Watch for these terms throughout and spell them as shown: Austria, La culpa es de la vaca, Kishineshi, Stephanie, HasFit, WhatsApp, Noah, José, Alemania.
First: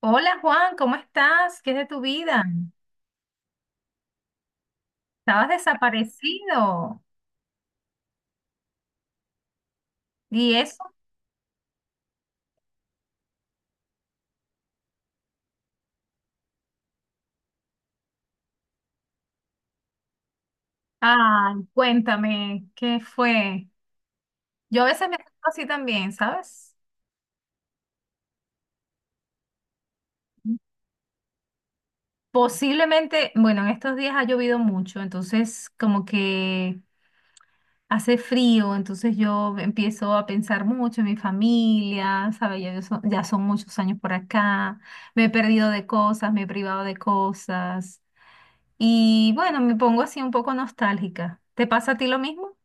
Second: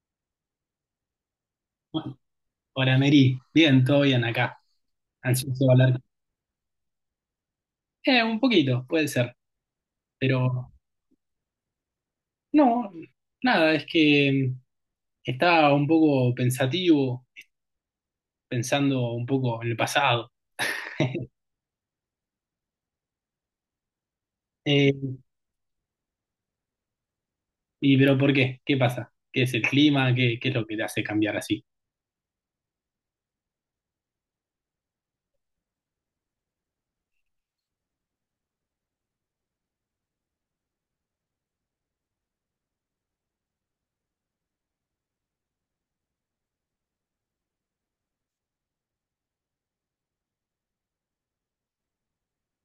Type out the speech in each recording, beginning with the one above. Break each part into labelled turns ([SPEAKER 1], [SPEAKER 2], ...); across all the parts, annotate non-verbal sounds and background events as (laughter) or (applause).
[SPEAKER 1] Hola Juan, ¿cómo estás? ¿Qué es de tu
[SPEAKER 2] Bueno,
[SPEAKER 1] vida?
[SPEAKER 2] hola Mary, bien, todo bien acá.
[SPEAKER 1] Estabas
[SPEAKER 2] Ansioso de hablar.
[SPEAKER 1] desaparecido.
[SPEAKER 2] Un poquito, puede ser,
[SPEAKER 1] ¿Y
[SPEAKER 2] pero
[SPEAKER 1] eso?
[SPEAKER 2] no, nada, es que estaba un poco pensativo, pensando un poco en el pasado. (laughs)
[SPEAKER 1] Ah, cuéntame, ¿qué fue? Yo a
[SPEAKER 2] Eh,
[SPEAKER 1] veces me siento así también, ¿sabes?
[SPEAKER 2] ¿Pero por qué? ¿Qué pasa? ¿Qué es el clima? ¿Qué es lo que te hace cambiar así?
[SPEAKER 1] Posiblemente, bueno, en estos días ha llovido mucho, entonces como que hace frío, entonces yo empiezo a pensar mucho en mi familia, ¿sabes? Ya, ya son muchos años por acá, me he perdido de cosas, me he privado de cosas. Y bueno, me pongo así un poco nostálgica. ¿Te pasa a ti lo mismo?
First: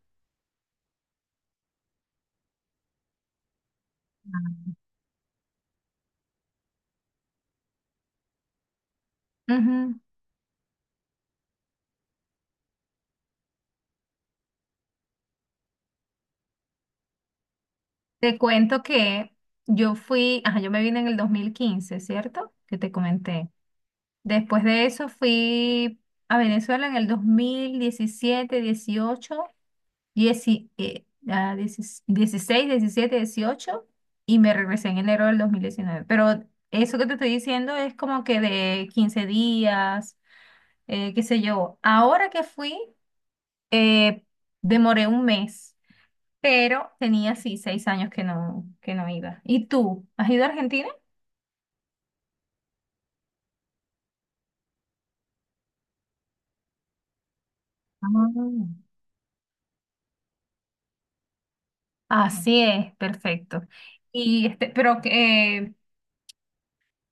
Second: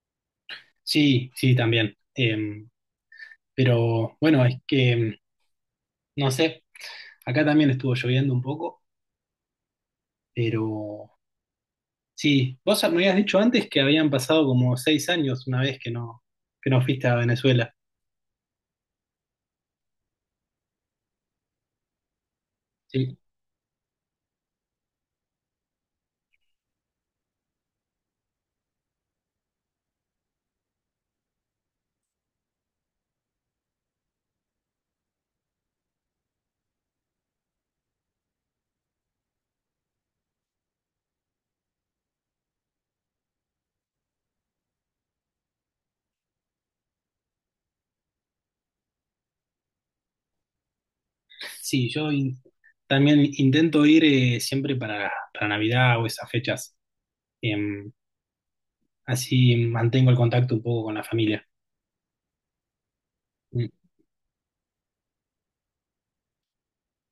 [SPEAKER 2] Sí, sí, también. Pero bueno, es que, no sé, acá también estuvo lloviendo un poco,
[SPEAKER 1] Ujú.
[SPEAKER 2] pero sí, vos me habías dicho antes que habían pasado como seis años una vez que no fuiste a Venezuela.
[SPEAKER 1] Te cuento que yo fui, ajá, yo me vine en el 2015, ¿cierto? Que te
[SPEAKER 2] Sí,
[SPEAKER 1] comenté. Después de eso fui a Venezuela en el 2017, 18, 10, 16, 17, 18 y me regresé en enero del 2019. Pero eso que te estoy diciendo es como que de 15 días, qué sé yo. Ahora que fui... Eh, demoré un mes, pero tenía así 6 años que no iba. ¿Y tú? ¿Has ido a Argentina?
[SPEAKER 2] sí, también intento ir siempre para Navidad o esas fechas. Em,
[SPEAKER 1] Ah.
[SPEAKER 2] Así mantengo el contacto un poco con la familia.
[SPEAKER 1] Así es, perfecto.
[SPEAKER 2] Mm,
[SPEAKER 1] Y este, pero que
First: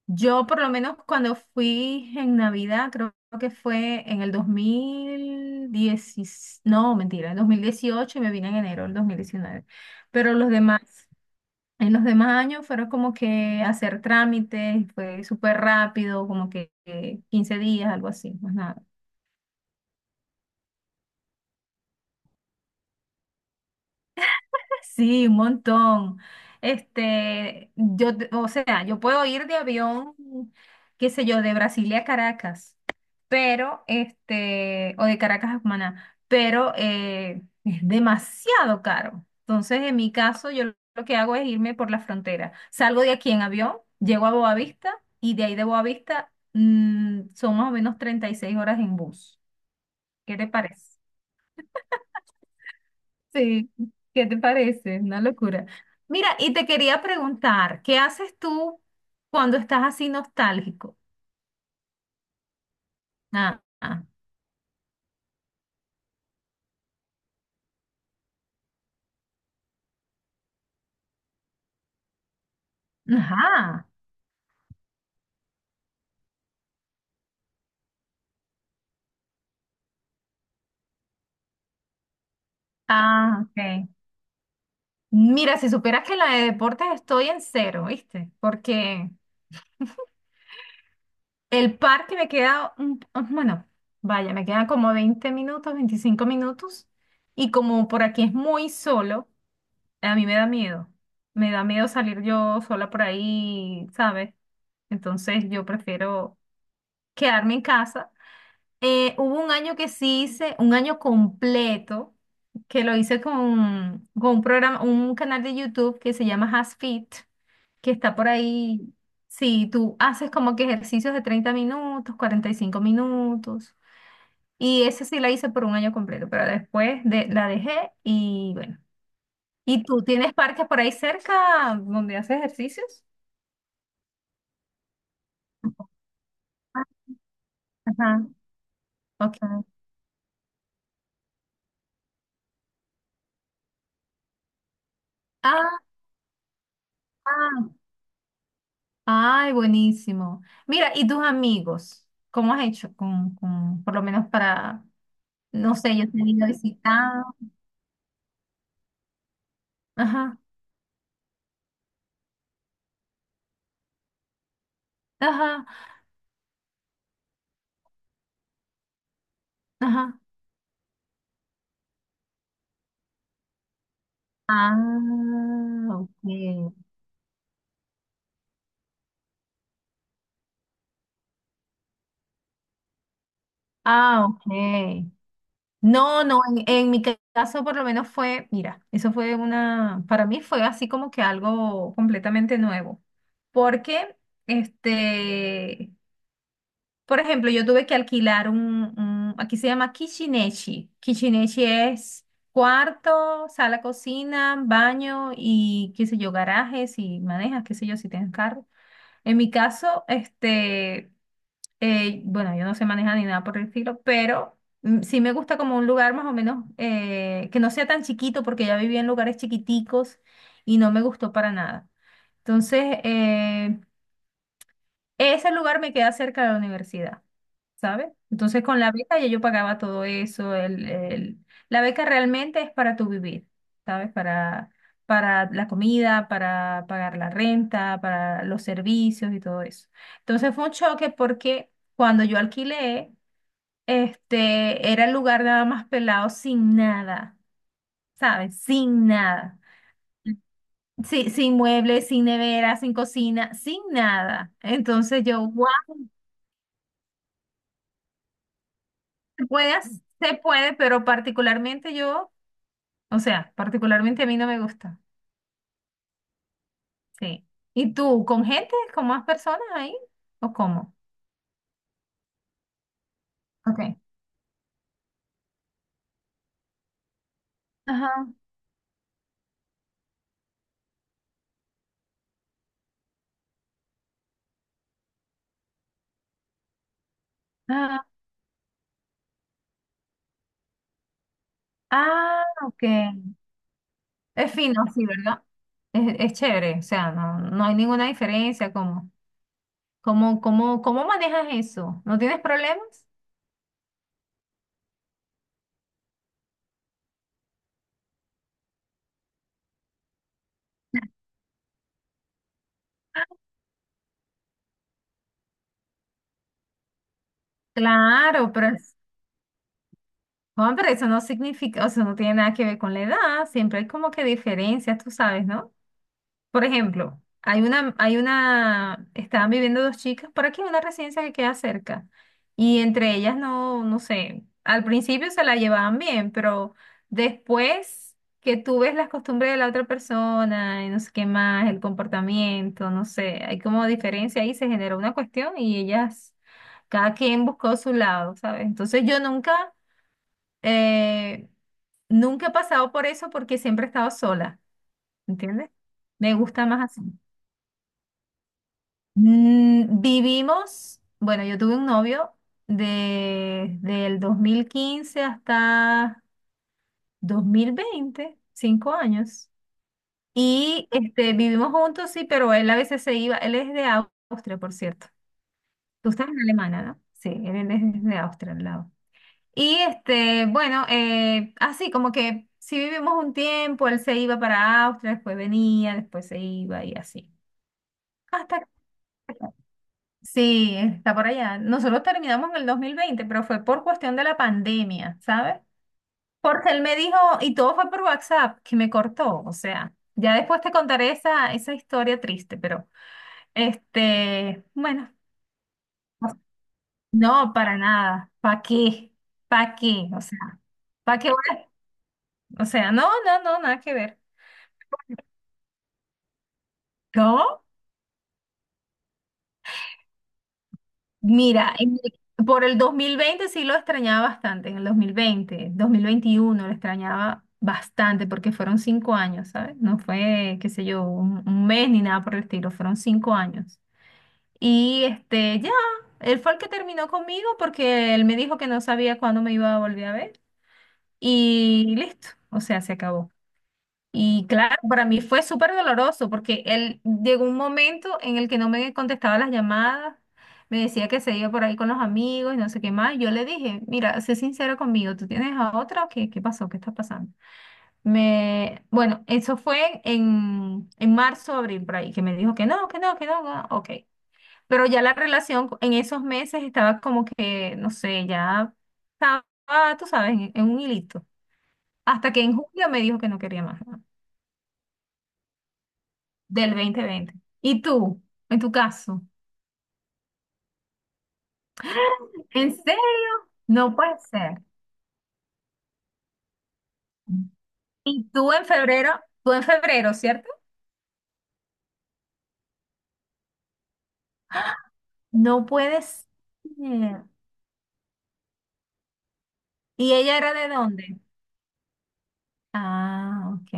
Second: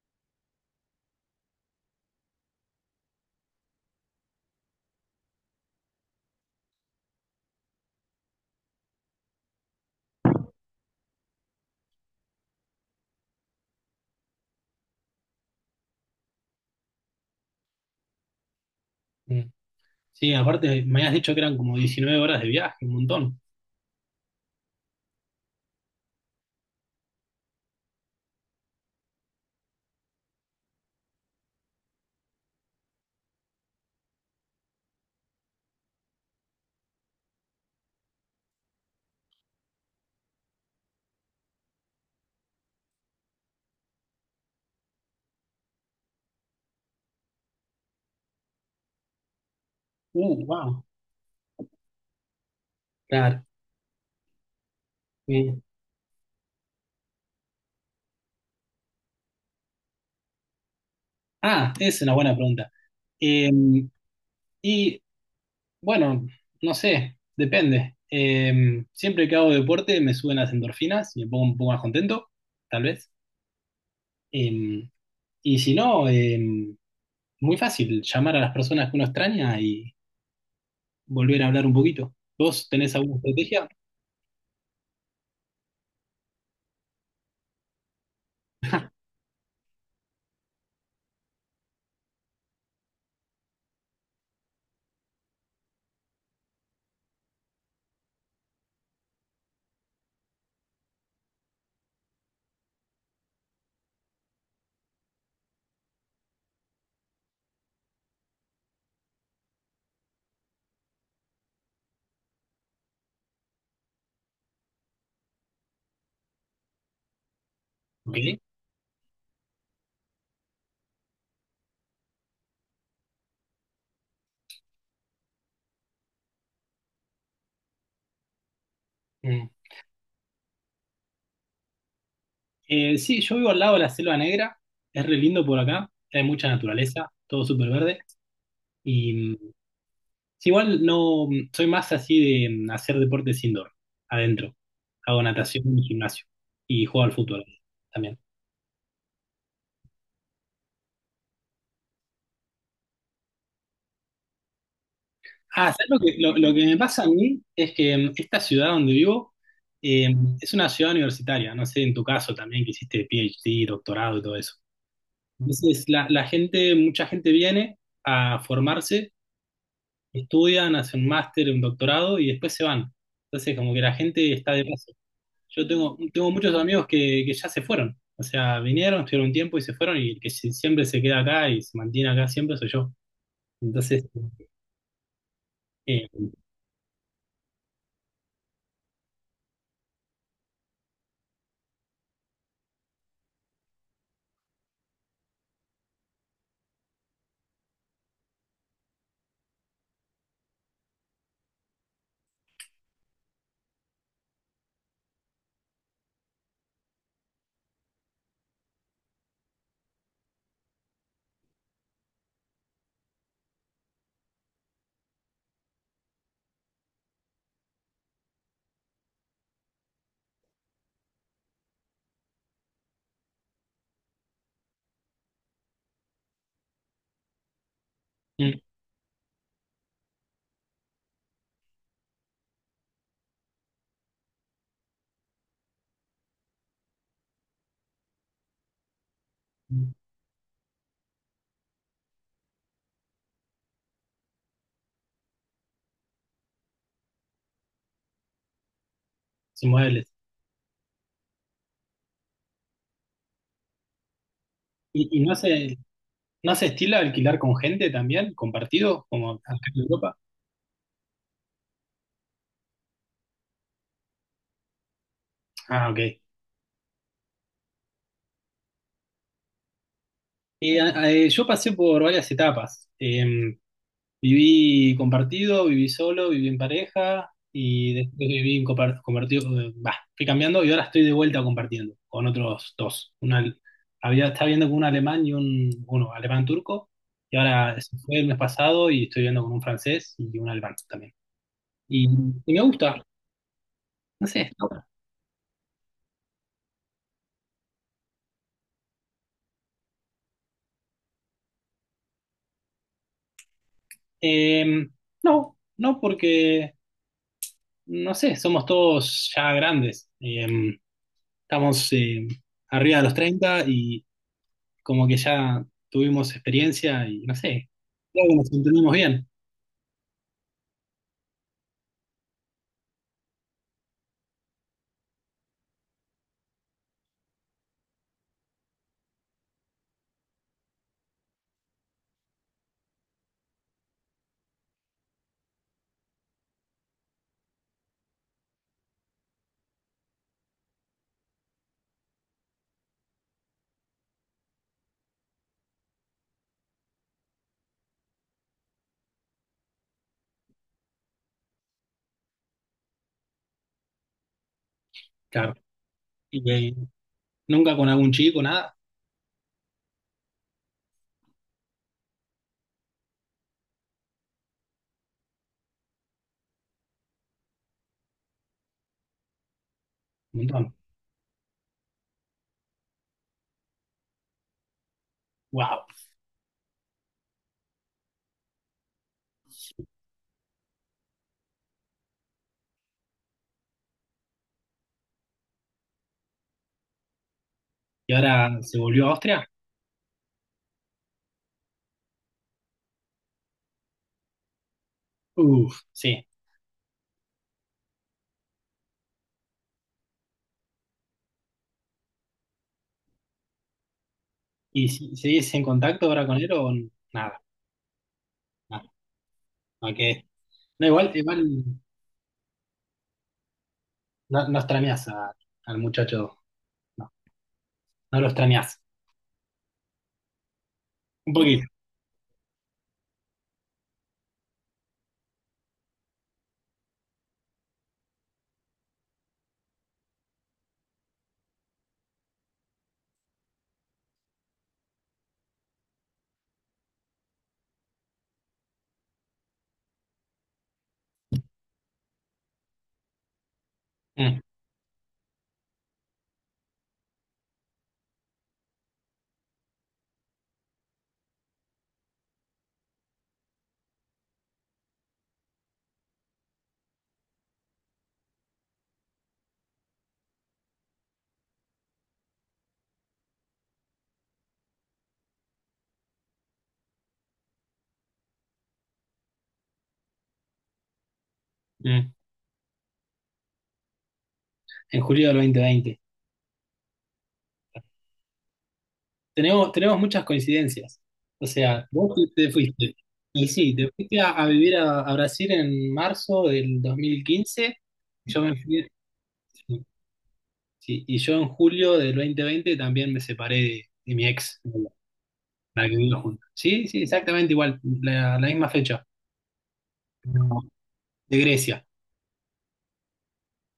[SPEAKER 1] yo por lo menos cuando fui en Navidad, creo que fue en el 2010, no, mentira, en 2018 y me vine en enero del 2019. Pero los demás En los demás años fueron como que hacer trámites, fue súper rápido, como que 15 días, algo así, más nada.
[SPEAKER 2] mm. Sí, aparte me habías dicho que eran como 19 horas de viaje, un montón.
[SPEAKER 1] Sí, un montón. Este, yo, o sea, yo puedo ir de avión, qué sé yo, de Brasilia a Caracas, pero, este, o de Caracas a Cumaná, pero es demasiado caro. Entonces, en mi caso, yo lo que hago es irme por la frontera. Salgo de aquí en avión, llego a Boavista y de ahí de Boavista son más o menos 36 horas en bus. ¿Qué te
[SPEAKER 2] Wow.
[SPEAKER 1] parece?
[SPEAKER 2] Claro.
[SPEAKER 1] Sí, ¿qué te parece? Una
[SPEAKER 2] Eh,
[SPEAKER 1] locura. Mira, y te quería preguntar, ¿qué haces tú cuando estás así nostálgico?
[SPEAKER 2] es una buena pregunta.
[SPEAKER 1] Ah,
[SPEAKER 2] Em,
[SPEAKER 1] ah,
[SPEAKER 2] y Bueno, no sé, depende. Siempre que hago deporte me suben las endorfinas y me pongo un poco más contento, tal vez.
[SPEAKER 1] ajá.
[SPEAKER 2] Em, si no, muy fácil llamar a las personas que uno extraña y volver a hablar un poquito. ¿Vos tenés alguna
[SPEAKER 1] Ah,
[SPEAKER 2] estrategia?
[SPEAKER 1] ok. Mira, si supieras que en la de deportes estoy en cero, ¿viste? Porque el parque me queda, ah, bueno, vaya, me quedan como 20 minutos, 25 minutos, y como por aquí es muy solo, a mí me da miedo. Me da miedo salir yo sola por ahí, ¿sabes? Entonces yo prefiero quedarme en casa. Hubo un año que sí hice, un año completo, que lo hice con un programa, un canal de YouTube que se llama HasFit, que está
[SPEAKER 2] Ok.
[SPEAKER 1] por ahí. Sí, tú haces como que ejercicios de 30 minutos, 45 minutos. Y ese sí la hice por un año completo, pero después de, la dejé y bueno.
[SPEAKER 2] Mm.
[SPEAKER 1] ¿Y tú tienes parques por ahí cerca donde haces ejercicios?
[SPEAKER 2] Sí, yo vivo al lado de la Selva Negra, es re lindo por acá, hay mucha naturaleza, todo súper verde.
[SPEAKER 1] Ajá,
[SPEAKER 2] Y
[SPEAKER 1] ok.
[SPEAKER 2] sí, igual no, soy más así de hacer deportes indoor, adentro. Hago
[SPEAKER 1] Ah,
[SPEAKER 2] natación y gimnasio y juego al fútbol
[SPEAKER 1] ah,
[SPEAKER 2] también.
[SPEAKER 1] ay, buenísimo. Mira, ¿y tus amigos? ¿Cómo has hecho con, por lo menos para,
[SPEAKER 2] Ah,
[SPEAKER 1] no
[SPEAKER 2] ¿sabes
[SPEAKER 1] sé,
[SPEAKER 2] lo
[SPEAKER 1] yo
[SPEAKER 2] que,
[SPEAKER 1] te he ido
[SPEAKER 2] lo que me pasa a
[SPEAKER 1] visitado.
[SPEAKER 2] mí? Es que esta ciudad donde vivo eh,
[SPEAKER 1] Ajá,
[SPEAKER 2] es una ciudad universitaria, no sé, en tu caso también que hiciste PhD, doctorado y todo eso.
[SPEAKER 1] ajá,
[SPEAKER 2] Entonces, la gente, mucha gente viene a formarse,
[SPEAKER 1] ajá.
[SPEAKER 2] estudian, hacen un máster, un doctorado y después se van. Entonces, como que la gente está de paso.
[SPEAKER 1] Ah,
[SPEAKER 2] Yo tengo, tengo muchos amigos
[SPEAKER 1] ok.
[SPEAKER 2] que ya se fueron. O sea, vinieron, estuvieron un tiempo y se fueron, y el que siempre se queda acá y se mantiene acá siempre soy yo. Entonces,
[SPEAKER 1] Ah, ok.
[SPEAKER 2] eh,
[SPEAKER 1] No, no, en mi caso por lo menos fue, mira, eso fue una, para mí fue así como que algo completamente nuevo, porque este, por ejemplo, yo tuve que alquilar un, aquí se llama Kishineshi. Kishineshi es cuarto, sala, cocina, baño y qué sé yo, garajes y manejas, qué sé yo, si tienes carro. En mi caso, este, bueno, yo no sé manejar ni nada por el estilo, pero sí me gusta como un lugar más o menos que no sea tan chiquito, porque ya viví en lugares chiquiticos y no me gustó para nada. Entonces, ese lugar me queda cerca de la universidad, ¿sabes?
[SPEAKER 2] mm,
[SPEAKER 1] Entonces con la beca ya yo pagaba todo eso. La beca realmente es para tu vivir, ¿sabes? Para la comida, para pagar la renta, para los servicios y todo eso.
[SPEAKER 2] mm,
[SPEAKER 1] Entonces fue un choque porque cuando yo alquilé, este, era el lugar nada más pelado sin nada, ¿sabes? Sin nada.
[SPEAKER 2] sin modales.
[SPEAKER 1] Sí, sin muebles, sin nevera, sin cocina, sin nada.
[SPEAKER 2] ¿Y
[SPEAKER 1] Entonces
[SPEAKER 2] no
[SPEAKER 1] yo,
[SPEAKER 2] se, no se estila alquilar con gente también, compartido, como acá en
[SPEAKER 1] puedes,
[SPEAKER 2] Europa?
[SPEAKER 1] se puede, pero particularmente yo, o sea, particularmente a mí no me gusta.
[SPEAKER 2] Ah, ok.
[SPEAKER 1] Sí. ¿Y tú, con gente, con más personas ahí? ¿O cómo?
[SPEAKER 2] Yo pasé por varias etapas.
[SPEAKER 1] Ok.
[SPEAKER 2] Viví compartido, viví solo, viví en pareja y después
[SPEAKER 1] Ajá,
[SPEAKER 2] viví en compartido, bah, fui cambiando y ahora estoy de vuelta compartiendo con otros dos. Una, había, estaba viendo con un alemán y un, uno, alemán turco y ahora se
[SPEAKER 1] ajá.
[SPEAKER 2] fue el mes pasado y estoy viendo con un francés y un alemán también. Y,
[SPEAKER 1] Ah,
[SPEAKER 2] y me
[SPEAKER 1] ok.
[SPEAKER 2] gusta, no sé.
[SPEAKER 1] Es fino, sí, ¿verdad? Es chévere, o sea, no, no hay ninguna diferencia. ¿Cómo manejas eso? ¿No tienes problemas?
[SPEAKER 2] Eh, no, no porque, no sé, somos todos ya grandes. Estamos arriba de los treinta y como que ya tuvimos experiencia y no sé, creo que nos
[SPEAKER 1] Claro, pero,
[SPEAKER 2] entendemos bien,
[SPEAKER 1] Juan, pero eso no significa, o sea, no tiene nada que ver con la edad, siempre hay como que diferencias, tú sabes, ¿no? Por ejemplo, hay una, estaban viviendo dos chicas por aquí en una residencia que queda cerca. Y entre ellas no, no sé, al principio se la llevaban bien, pero después que tú ves las costumbres de la otra persona y no sé qué más, el comportamiento, no sé, hay como diferencia ahí, se generó una cuestión y ellas, cada quien buscó su lado, ¿sabes? Entonces yo nunca, eh, nunca he pasado por eso porque siempre he estado sola,
[SPEAKER 2] claro.
[SPEAKER 1] ¿entiendes? Me
[SPEAKER 2] Y
[SPEAKER 1] gusta más así.
[SPEAKER 2] nunca con algún chico, nada,
[SPEAKER 1] Mm, vivimos, bueno, yo tuve un novio del 2015 hasta 2020, 5 años.
[SPEAKER 2] un montón.
[SPEAKER 1] Y este, vivimos juntos, sí, pero él a veces se iba, él es de Austria, por cierto.
[SPEAKER 2] Wow.
[SPEAKER 1] Tú estás en Alemania, ¿no? Sí, él es de Austria, al lado. Y este, bueno, así como que si vivimos un tiempo, él se iba para Austria, después venía, después se iba y así.
[SPEAKER 2] ¿Y
[SPEAKER 1] Hasta
[SPEAKER 2] ahora se volvió a Austria?
[SPEAKER 1] Sí, está por allá. Nosotros terminamos en el 2020, pero fue por cuestión de la pandemia, ¿sabes?
[SPEAKER 2] Uf, sí.
[SPEAKER 1] Porque él me dijo, y todo fue por WhatsApp, que me cortó. O sea, ya después te contaré esa historia triste, pero este,
[SPEAKER 2] ¿Y
[SPEAKER 1] bueno,
[SPEAKER 2] si, seguís en contacto ahora con él o nada?
[SPEAKER 1] no, para nada. ¿Para
[SPEAKER 2] Nada.
[SPEAKER 1] qué? ¿Para
[SPEAKER 2] Ok.
[SPEAKER 1] qué? O sea,
[SPEAKER 2] No, igual,
[SPEAKER 1] ¿para qué?
[SPEAKER 2] igual
[SPEAKER 1] O sea, no, no, no, nada que ver.
[SPEAKER 2] no, no extrañás al muchacho, no,
[SPEAKER 1] ¿Cómo?
[SPEAKER 2] no lo extrañás. Un poquito.
[SPEAKER 1] Mira, por el 2020 sí lo extrañaba bastante, en el 2020, 2021 lo extrañaba bastante porque fueron 5 años, ¿sabes? No fue, qué sé yo, un mes ni nada por el estilo, fueron 5 años. Y este, ya, él fue el que terminó conmigo porque él me dijo que no sabía cuándo me iba a volver a ver y listo, o sea, se acabó.
[SPEAKER 2] Mm,
[SPEAKER 1] Y claro, para mí fue súper doloroso porque él llegó un momento en el que no me contestaba las llamadas, me decía que se iba por ahí con los amigos y no sé qué más. Yo le dije, mira, sé sincero conmigo, ¿tú tienes a otra o qué, qué pasó? ¿Qué está pasando? Me, bueno, eso fue en marzo, abril, por ahí, que me dijo que no, que no, que no, no, ok. Pero ya la relación en esos meses estaba como que, no sé, ya estaba, tú sabes, en un hilito.
[SPEAKER 2] mm.
[SPEAKER 1] Hasta que en julio me dijo que no quería más.
[SPEAKER 2] En julio del 2020.
[SPEAKER 1] Del 2020. ¿Y tú? En tu caso.
[SPEAKER 2] Tenemos, tenemos muchas coincidencias. O sea, vos te, te
[SPEAKER 1] ¿En
[SPEAKER 2] fuiste.
[SPEAKER 1] serio?
[SPEAKER 2] Y sí, te
[SPEAKER 1] No puede
[SPEAKER 2] fuiste a
[SPEAKER 1] ser.
[SPEAKER 2] vivir a Brasil en marzo del 2015.
[SPEAKER 1] ¿Y
[SPEAKER 2] Yo
[SPEAKER 1] tú
[SPEAKER 2] me
[SPEAKER 1] en
[SPEAKER 2] fui,
[SPEAKER 1] febrero? Tú en febrero, ¿cierto?
[SPEAKER 2] sí, y yo en julio del 2020 también me separé de mi ex,
[SPEAKER 1] No
[SPEAKER 2] la que
[SPEAKER 1] puede
[SPEAKER 2] vivimos
[SPEAKER 1] ser.
[SPEAKER 2] juntos. Sí, sí, exactamente igual, la misma fecha,
[SPEAKER 1] ¿Y
[SPEAKER 2] pero
[SPEAKER 1] ella era de dónde?
[SPEAKER 2] de Grecia,
[SPEAKER 1] Ah, ok,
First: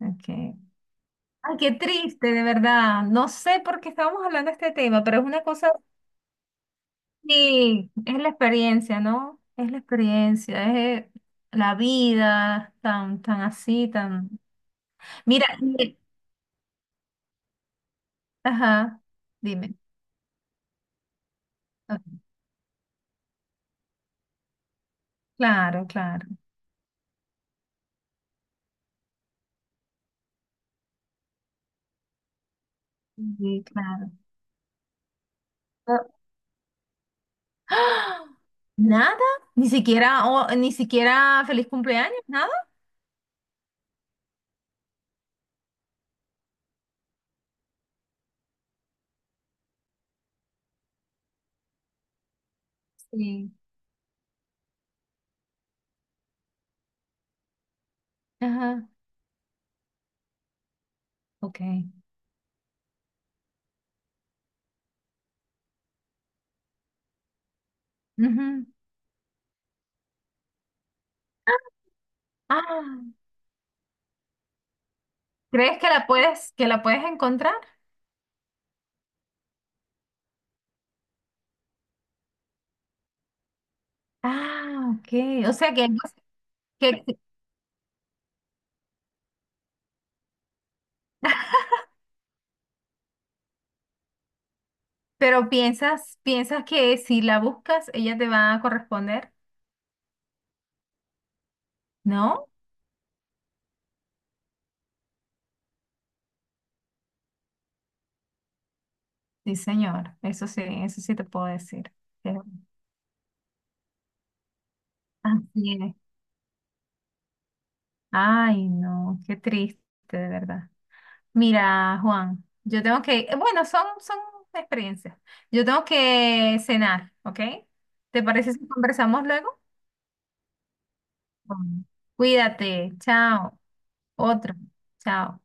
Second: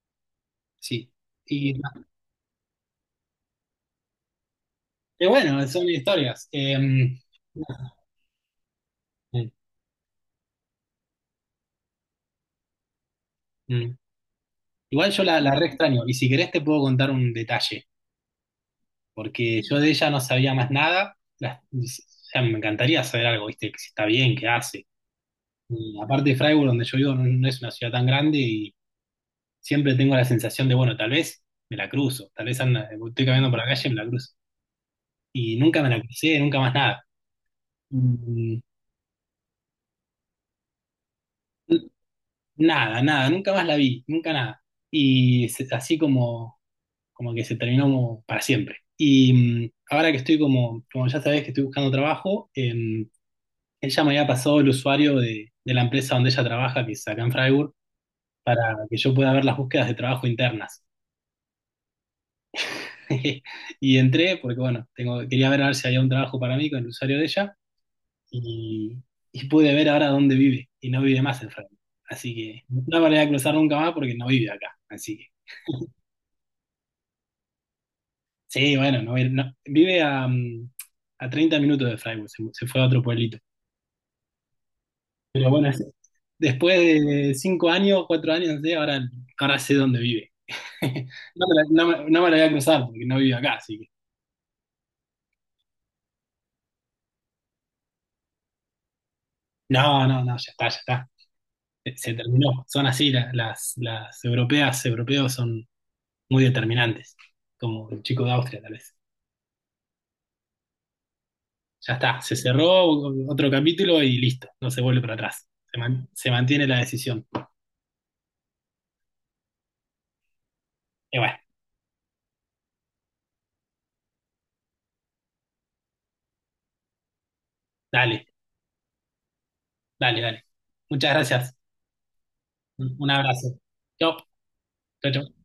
[SPEAKER 1] ok.
[SPEAKER 2] sí.
[SPEAKER 1] Ay, qué
[SPEAKER 2] Y,
[SPEAKER 1] triste, de verdad. No sé por qué estábamos hablando de este tema, pero es
[SPEAKER 2] y
[SPEAKER 1] una
[SPEAKER 2] bueno,
[SPEAKER 1] cosa,
[SPEAKER 2] son historias.
[SPEAKER 1] sí, es la experiencia, ¿no?
[SPEAKER 2] Mm,
[SPEAKER 1] Es la experiencia, es la vida, tan, tan así,
[SPEAKER 2] mm.
[SPEAKER 1] tan.
[SPEAKER 2] Igual yo
[SPEAKER 1] Mira,
[SPEAKER 2] la re extraño, y si querés te puedo contar un detalle.
[SPEAKER 1] ajá,
[SPEAKER 2] Porque
[SPEAKER 1] dime.
[SPEAKER 2] yo de ella no sabía más nada. O sea, me encantaría saber algo, ¿viste? Que si está bien, qué hace.
[SPEAKER 1] Claro,
[SPEAKER 2] Y
[SPEAKER 1] claro,
[SPEAKER 2] aparte, Freiburg, donde yo vivo, no, no es una ciudad tan grande y siempre tengo la sensación de, bueno, tal vez me la cruzo, tal vez anda, estoy caminando por
[SPEAKER 1] sí,
[SPEAKER 2] la calle y me la
[SPEAKER 1] claro.
[SPEAKER 2] cruzo. Y nunca me la
[SPEAKER 1] Ah,
[SPEAKER 2] crucé, nunca más nada.
[SPEAKER 1] ¡ah!
[SPEAKER 2] Mm,
[SPEAKER 1] ¿Nada? Ni siquiera, oh, ni siquiera feliz cumpleaños, nada.
[SPEAKER 2] nada, nada, nunca más la vi, nunca nada. Así como, como que se terminó como para siempre. Y ahora que estoy como, como ya sabés que estoy buscando trabajo,
[SPEAKER 1] Sí.
[SPEAKER 2] ella me había pasado el usuario de la empresa donde ella trabaja, que es acá en Freiburg, para
[SPEAKER 1] Ajá,
[SPEAKER 2] que yo pueda ver las búsquedas de trabajo internas.
[SPEAKER 1] ok.
[SPEAKER 2] (laughs) Y entré porque, bueno, tengo, quería ver a ver si había un trabajo para mí con el usuario de ella
[SPEAKER 1] Ujú.
[SPEAKER 2] y, y pude ver ahora dónde vive y no vive más en Freiburg. Así que no me
[SPEAKER 1] Ah,
[SPEAKER 2] voy a cruzar nunca más porque no vive acá. Así que,
[SPEAKER 1] ¿crees que la puedes, encontrar?
[SPEAKER 2] sí, bueno, no, vive a, a 30 minutos de Freiburg, se fue a otro pueblito.
[SPEAKER 1] Ah, ok.
[SPEAKER 2] Pero
[SPEAKER 1] O
[SPEAKER 2] bueno,
[SPEAKER 1] sea
[SPEAKER 2] es-
[SPEAKER 1] que,
[SPEAKER 2] Después
[SPEAKER 1] que,
[SPEAKER 2] de cinco años, cuatro años, no sé, ahora, ahora sé dónde vive. (laughs) No me la voy a cruzar porque no vivo acá, así que.
[SPEAKER 1] pero piensas, que si la buscas, ella te va a corresponder,
[SPEAKER 2] No, no, no, ya está, ya está. Se
[SPEAKER 1] ¿no?
[SPEAKER 2] terminó. Son así, las europeas, europeos son muy determinantes, como el chico de Austria, tal vez.
[SPEAKER 1] Sí, señor. Eso sí te puedo decir.
[SPEAKER 2] Ya está, se
[SPEAKER 1] Pero
[SPEAKER 2] cerró otro capítulo y listo, no se vuelve para atrás.
[SPEAKER 1] Así
[SPEAKER 2] Se,
[SPEAKER 1] es.
[SPEAKER 2] man- se mantiene la decisión.
[SPEAKER 1] Ay, no, qué triste, de verdad.
[SPEAKER 2] Y bueno,
[SPEAKER 1] Mira, Juan, yo tengo que, bueno, son experiencias. Yo tengo que cenar, ¿ok? ¿Te
[SPEAKER 2] dale,
[SPEAKER 1] parece si conversamos luego?
[SPEAKER 2] dale, dale. Muchas gracias.
[SPEAKER 1] Bueno.
[SPEAKER 2] Un
[SPEAKER 1] Cuídate,
[SPEAKER 2] un
[SPEAKER 1] chao.
[SPEAKER 2] abrazo. Chao,
[SPEAKER 1] Otro,
[SPEAKER 2] chao, chao.
[SPEAKER 1] chao.